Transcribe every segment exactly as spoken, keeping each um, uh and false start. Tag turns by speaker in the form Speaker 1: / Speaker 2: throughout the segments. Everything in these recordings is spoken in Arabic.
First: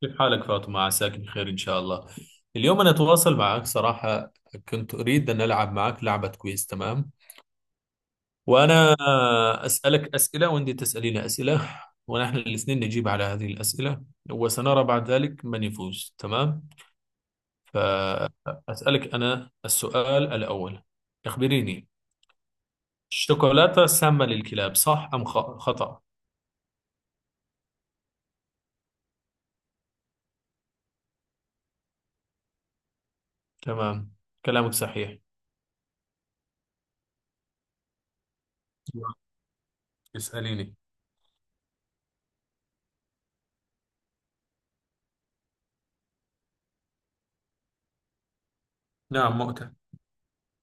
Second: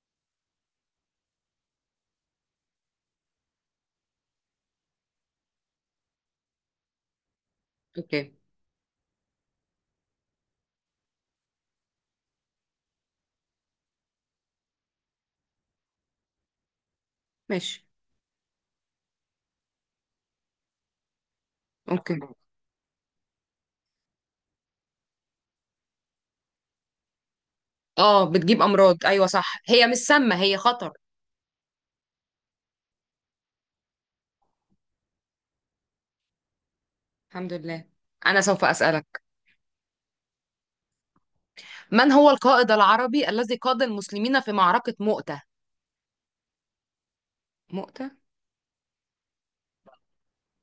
Speaker 1: كيف حالك فاطمة؟ عساك بخير إن شاء الله. اليوم أنا أتواصل معك صراحة، كنت أريد أن ألعب معك لعبة. كويس، تمام.
Speaker 2: اوكي.
Speaker 1: وأنا أسألك أسئلة وأنت تسألين أسئلة، ونحن الاثنين نجيب على هذه الأسئلة، وسنرى بعد ذلك من يفوز. تمام.
Speaker 2: ماشي.
Speaker 1: فأسألك أنا السؤال الأول، أخبريني،
Speaker 2: اوكي.
Speaker 1: الشوكولاتة سامة للكلاب، صح أم خ- خطأ؟
Speaker 2: اه، بتجيب امراض. ايوه صح، هي مش سامه، هي خطر.
Speaker 1: تمام، كلامك صحيح.
Speaker 2: الحمد لله. انا سوف اسالك،
Speaker 1: اسأليني.
Speaker 2: من هو القائد العربي الذي قاد المسلمين في معركه مؤتة؟ مؤتة.
Speaker 1: نعم، مؤتة.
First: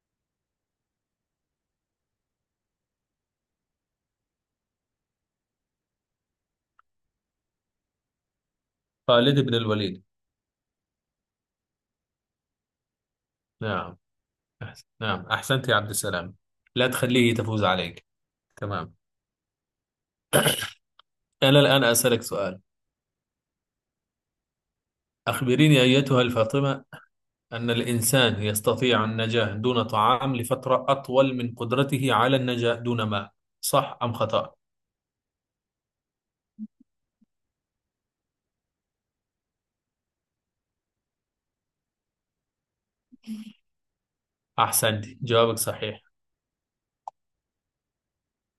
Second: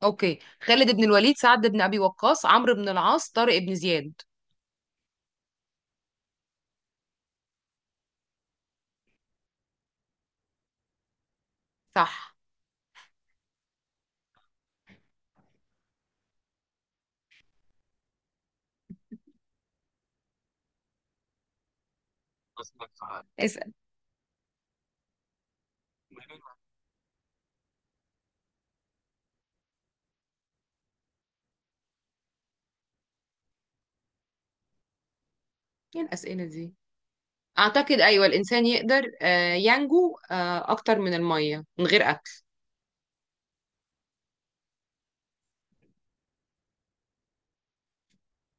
Speaker 2: اوكي، خالد بن الوليد، سعد بن ابي وقاص، عمرو بن العاص، طارق بن زياد.
Speaker 1: خالد بن الوليد.
Speaker 2: صح.
Speaker 1: نعم، أحسن. نعم، أحسنت يا عبد السلام، لا تخليه تفوز عليك. تمام، أنا الآن أسألك سؤال،
Speaker 2: اسال.
Speaker 1: أخبريني أيتها الفاطمة، أن الإنسان يستطيع النجاة دون طعام لفترة أطول من قدرته على النجاة دون ماء، صح أم خطأ؟
Speaker 2: ايه الاسئله دي؟ اعتقد ايوه، الانسان يقدر آه، ينجو آه، اكتر من الميه من غير اكل.
Speaker 1: أحسنت، جوابك صحيح.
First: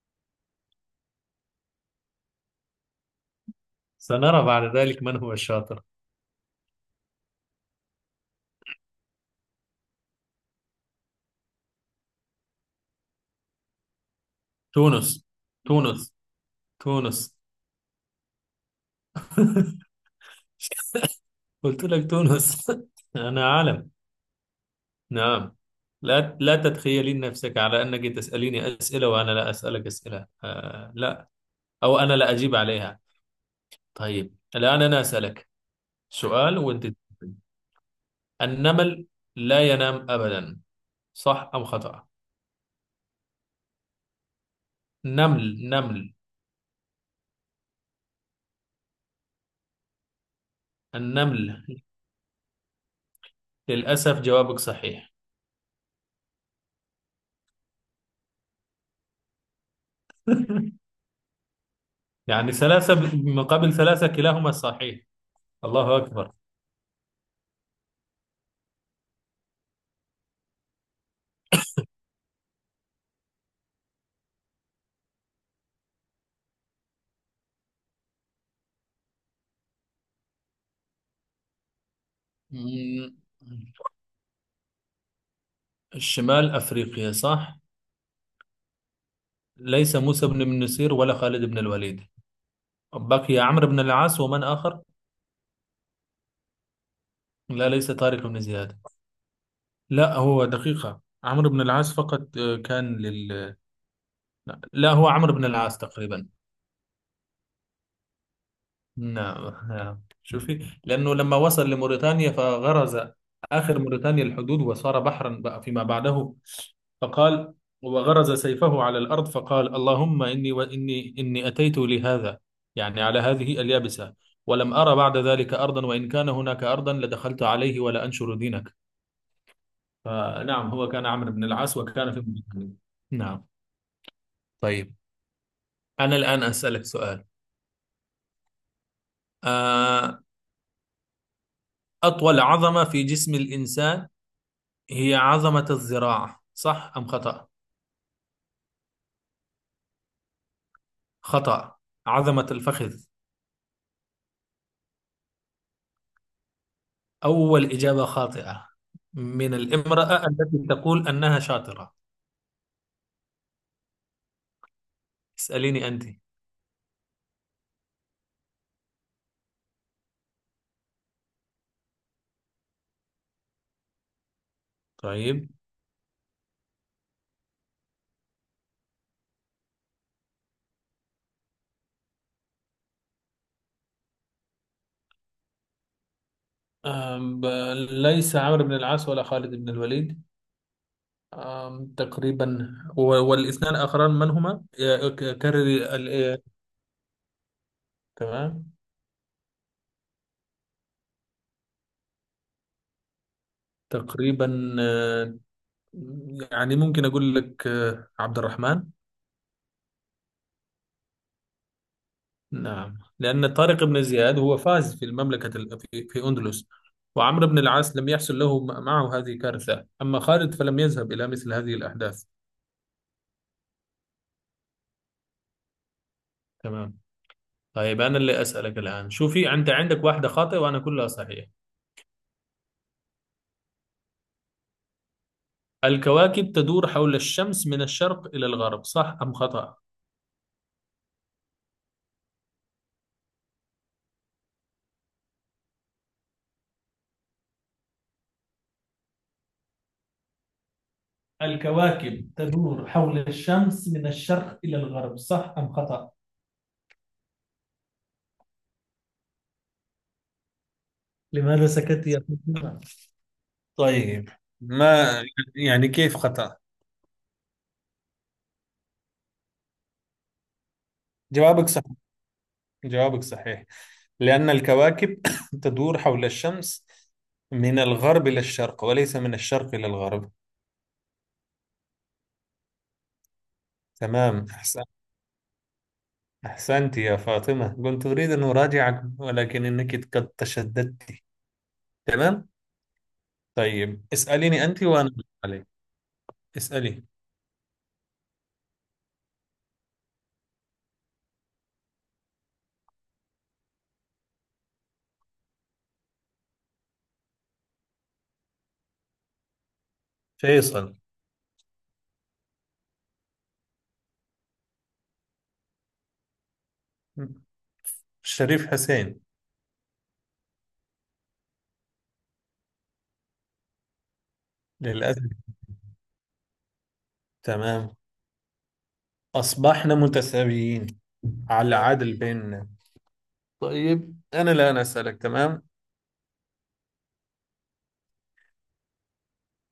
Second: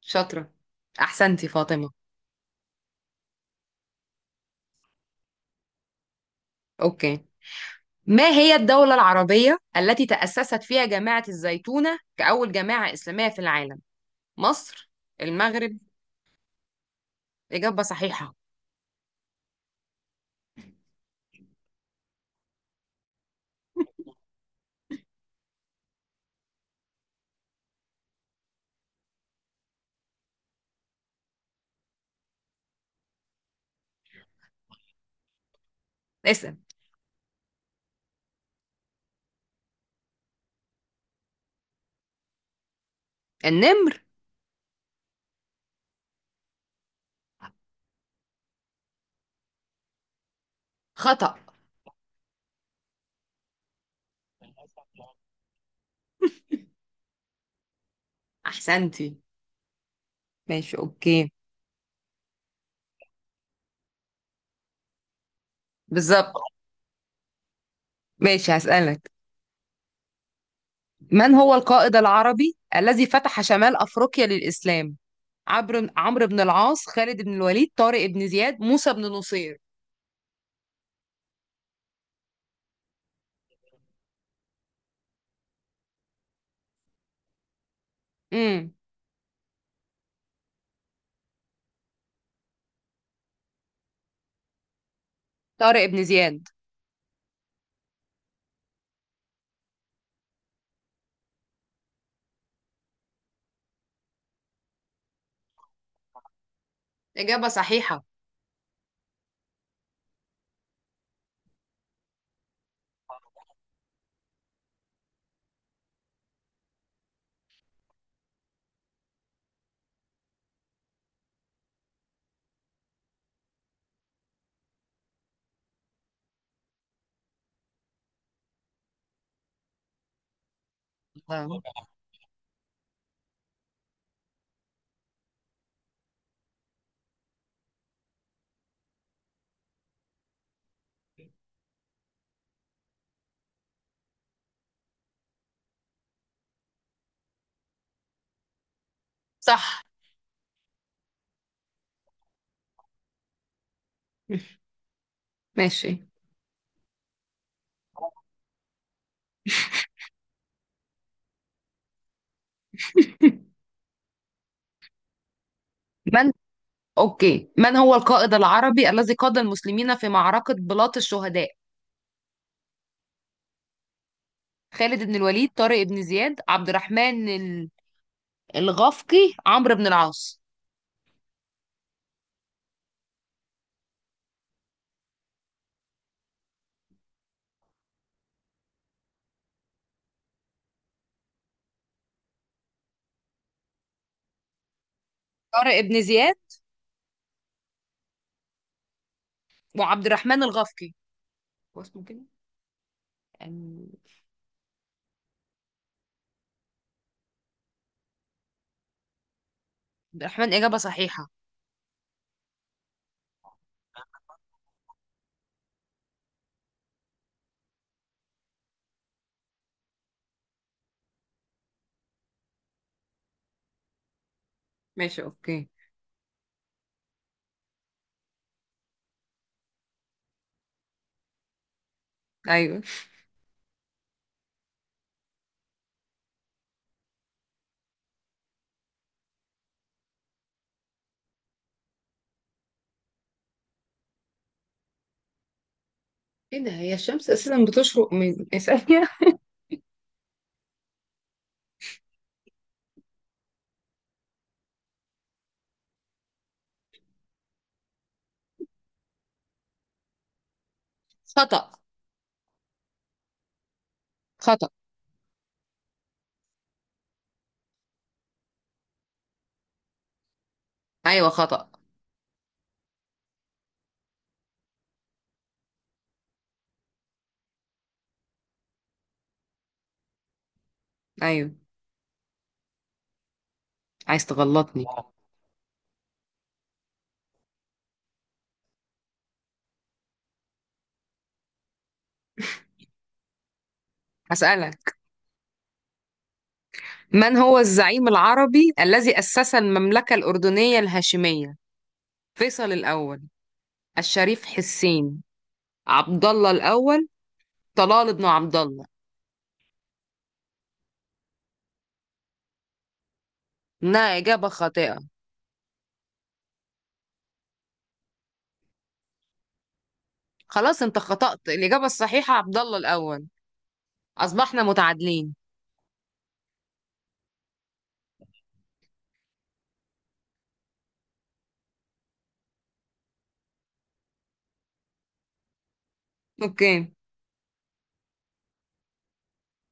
Speaker 2: شاطره. احسنتي فاطمه.
Speaker 1: سنرى بعد ذلك من هو الشاطر.
Speaker 2: اوكي، ما هي الدولة العربية التي تأسست فيها جامعة الزيتونة كأول جامعة إسلامية في العالم؟ مصر،
Speaker 1: تونس.
Speaker 2: المغرب،
Speaker 1: تونس. تونس.
Speaker 2: إجابة صحيحة.
Speaker 1: قلت لك تونس. أنا عالم. نعم. لا، لا تتخيلين نفسك على أنك تسأليني أسئلة وأنا لا أسألك أسئلة، آه لا، أو أنا لا أجيب عليها. طيب الآن أنا أسألك
Speaker 2: اسأل.
Speaker 1: سؤال وأنت تجيبين. النمل لا ينام أبدا، صح أم خطأ؟
Speaker 2: النمر.
Speaker 1: نمل نمل،
Speaker 2: خطأ.
Speaker 1: النمل. للأسف جوابك صحيح.
Speaker 2: أحسنتي. ماشي أوكي.
Speaker 1: يعني ثلاثة مقابل ثلاثة، كلاهما صحيح. الله أكبر.
Speaker 2: بالظبط. ماشي هسألك، من هو القائد العربي الذي فتح شمال أفريقيا للإسلام؟ عمرو عمرو بن العاص، خالد بن الوليد، طارق بن زياد، موسى بن نصير.
Speaker 1: مم، شمال أفريقيا، صح؟
Speaker 2: امم
Speaker 1: ليس موسى بن بن نصير ولا خالد بن الوليد. بقي عمرو بن العاص ومن آخر.
Speaker 2: طارق بن زياد.
Speaker 1: لا، ليس طارق بن زياد. لا، هو دقيقة، عمرو بن العاص فقط، آه، كان لل. لا، هو عمرو بن العاص تقريبا.
Speaker 2: إجابة صحيحة.
Speaker 1: نعم نعم، شوفي، لأنه لما وصل لموريتانيا فغرز، آخر موريتانيا الحدود وصار بحرا بقى فيما بعده. فقال، وغرز سيفه على الأرض فقال: اللهم إني، وإني إني أتيت لهذا، يعني على هذه اليابسة، ولم أرى بعد ذلك أرضا، وإن كان هناك أرضا لدخلت عليه ولا أنشر دينك. فنعم، هو كان عمرو بن العاص
Speaker 2: الله.
Speaker 1: وكان في مدينة. نعم. طيب أنا الآن أسألك سؤال، آه، أطول عظمة في جسم الإنسان هي عظمة الذراع، صح أم خطأ؟
Speaker 2: صح.
Speaker 1: خطأ، عظمة الفخذ.
Speaker 2: ماشي.
Speaker 1: أول إجابة خاطئة، من الامرأة التي تقول أنها شاطرة. اسأليني أنت.
Speaker 2: من أوكي، من هو القائد العربي الذي قاد المسلمين في معركة بلاط الشهداء؟ خالد بن
Speaker 1: طيب.
Speaker 2: الوليد، طارق بن زياد، عبد الرحمن ال- الغفقي، عمرو بن العاص.
Speaker 1: آم، ب- ليس عمرو بن العاص ولا خالد بن الوليد. آم، تقريبا، و- والاثنان الآخران من هما؟ آه، ك- كرر.
Speaker 2: طارق بن
Speaker 1: ال-
Speaker 2: زياد
Speaker 1: آه، تمام.
Speaker 2: وعبد الرحمن الغفقي، هو اسمه كده يعني.
Speaker 1: تقريبا، آه، يعني ممكن أقول لك آه، عبد الرحمن.
Speaker 2: عبد الرحمن. إجابة صحيحة.
Speaker 1: نعم، لأن طارق بن زياد هو فاز في المملكة ال- في في أندلس. وعمرو بن العاص لم يحصل له م- معه هذه كارثة، أما خالد فلم يذهب إلى مثل هذه الأحداث.
Speaker 2: ماشي أوكي.
Speaker 1: تمام. طيب أنا اللي أسألك الآن، شوفي أنت عندك واحدة خاطئة وأنا كلها صحيح.
Speaker 2: أيوه.
Speaker 1: الكواكب تدور حول الشمس من الشرق إلى الغرب، صح أم خطأ؟
Speaker 2: ايه ده؟ هي الشمس اساسا بتشرق من ثانية.
Speaker 1: الكواكب تدور حول الشمس من الشرق إلى الغرب، صح أم خطأ؟
Speaker 2: خطأ.
Speaker 1: لماذا سكت يا فاطمة؟ طيب،
Speaker 2: خطأ.
Speaker 1: ما، يعني كيف خطأ؟
Speaker 2: ايوه
Speaker 1: جوابك
Speaker 2: خطأ.
Speaker 1: صحيح، جوابك صحيح، لأن الكواكب تدور حول الشمس من الغرب إلى الشرق وليس من الشرق إلى الغرب.
Speaker 2: ايوه. عايز
Speaker 1: تمام، أحسن.
Speaker 2: تغلطني.
Speaker 1: أحسنت يا فاطمة، كنت أريد أن أراجعك ولكن إنك قد تشددت. تمام. طيب اسأليني أنت
Speaker 2: هسألك،
Speaker 1: وأنا أرد عليك. اسألي.
Speaker 2: من هو الزعيم العربي الذي أسس المملكة الأردنية الهاشمية؟ فيصل الأول، الشريف حسين، عبد الله الأول، طلال بن عبد الله.
Speaker 1: فيصل.
Speaker 2: إنها إجابة خاطئة.
Speaker 1: شريف حسين.
Speaker 2: خلاص، أنت خطأت. الإجابة الصحيحة عبد الله الأول. أصبحنا
Speaker 1: للأسف.
Speaker 2: متعادلين.
Speaker 1: تمام، أصبحنا متساويين، على العدل بيننا. طيب أنا الآن أسألك، تمام،
Speaker 2: أوكي.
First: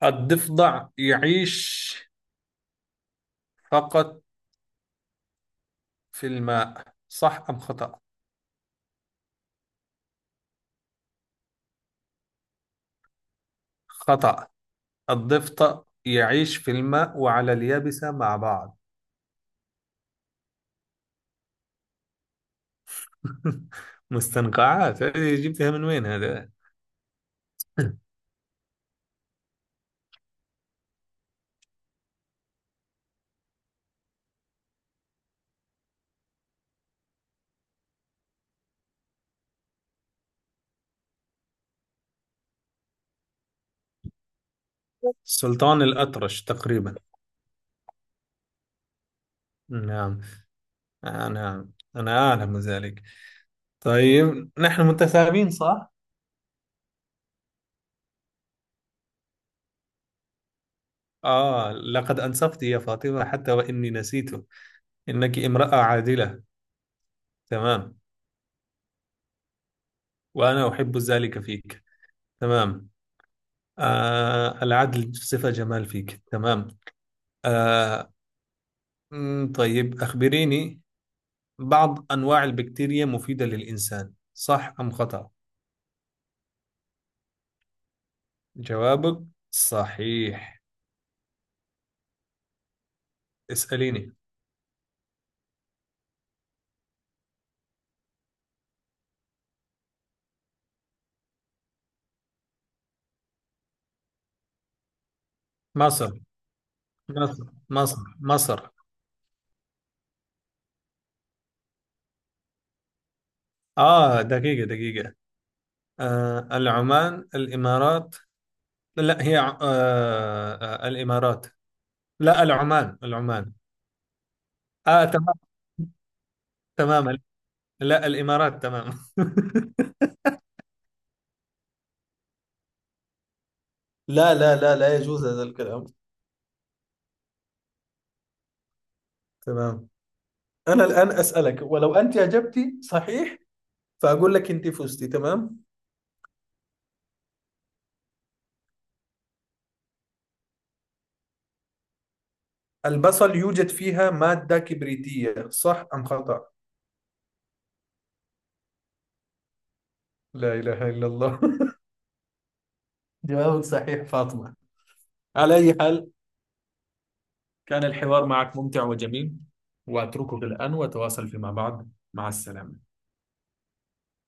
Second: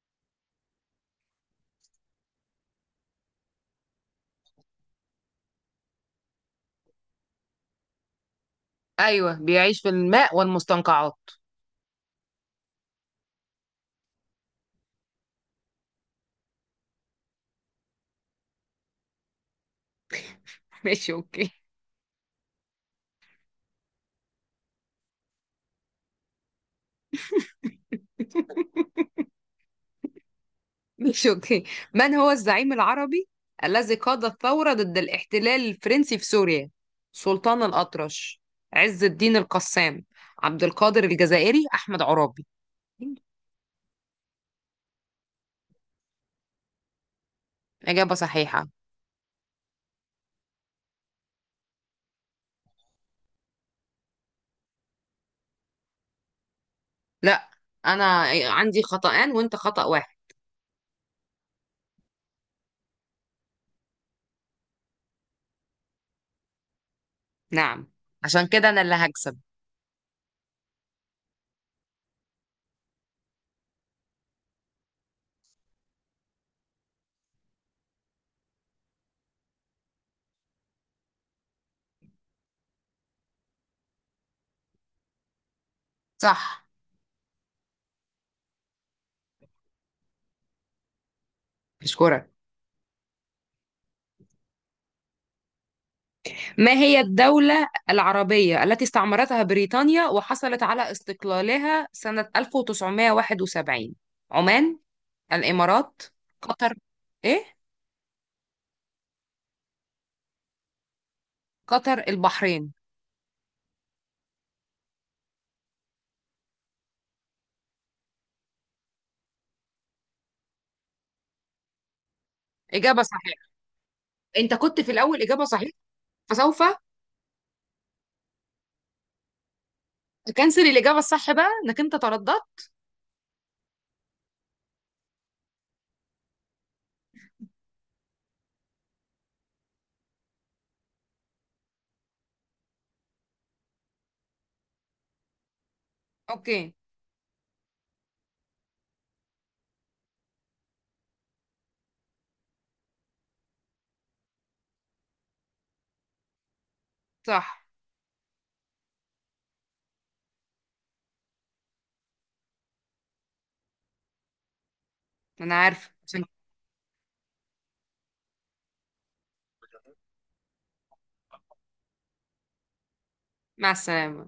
Speaker 1: الضفدع يعيش فقط في الماء، صح أم خطأ؟
Speaker 2: أيوه، بيعيش في الماء والمستنقعات.
Speaker 1: خطأ، الضفدع يعيش في الماء وعلى اليابسة مع بعض.
Speaker 2: ماشي أوكي.
Speaker 1: مستنقعات، هذه جبتها من وين هذا؟
Speaker 2: ماشي أوكي. من هو الزعيم العربي الذي قاد الثورة ضد الاحتلال الفرنسي في سوريا؟ سلطان الأطرش، عز الدين القسام، عبد القادر الجزائري، أحمد عرابي.
Speaker 1: سلطان الأطرش تقريبا.
Speaker 2: إجابة صحيحة.
Speaker 1: نعم، آه نعم، أنا أعلم ذلك. طيب نحن متساوين صح؟
Speaker 2: لا، انا عندي خطأان وانت خطأ واحد.
Speaker 1: آه لقد أنصفت يا فاطمة حتى وإني نسيت. إنك امرأة عادلة.
Speaker 2: نعم،
Speaker 1: تمام.
Speaker 2: عشان كده انا اللي هكسب.
Speaker 1: وأنا أحب ذلك فيك. تمام. آه، العدل صفة جمال فيك. تمام. آه مم، طيب أخبريني، بعض أنواع البكتيريا مفيدة للإنسان، صح أم خطأ؟
Speaker 2: صح.
Speaker 1: جوابك صحيح.
Speaker 2: اشكرك.
Speaker 1: اسأليني.
Speaker 2: ما هي الدولة العربية التي استعمرتها بريطانيا وحصلت على استقلالها سنة ألف وتسعمئة وواحد وسبعين؟ عمان، الامارات،
Speaker 1: مصر.
Speaker 2: قطر، ايه،
Speaker 1: مصر. مصر. مصر.
Speaker 2: قطر، البحرين.
Speaker 1: آه، دقيقة دقيقة. آه، العمان، الإمارات. لا، هي ع- آه آه، الإمارات. لا، العمان،
Speaker 2: اجابة صحيحة.
Speaker 1: العمان.
Speaker 2: انت كنت في
Speaker 1: آه،
Speaker 2: الاول
Speaker 1: تمام.
Speaker 2: اجابة صحيحة، فسوف
Speaker 1: تمام. لا، الإمارات. تمام.
Speaker 2: اكنسل الاجابة الصح بقى انك انت ترددت.
Speaker 1: لا لا لا لا، يجوز هذا الكلام. تمام، أنا الآن أسألك، ولو أنت أجبتي صحيح فأقول لك أنت فزتي. تمام.
Speaker 2: اوكي.
Speaker 1: البصل يوجد فيها مادة كبريتية، صح أم خطأ؟
Speaker 2: صح.
Speaker 1: لا إله إلا الله. جوابك صحيح فاطمة. على
Speaker 2: انا
Speaker 1: أي
Speaker 2: عارفه
Speaker 1: حال،
Speaker 2: عشان-.
Speaker 1: كان الحوار معك ممتع وجميل، وأتركك الآن، وتواصل فيما بعد. مع السلامة.
Speaker 2: مع السلامة.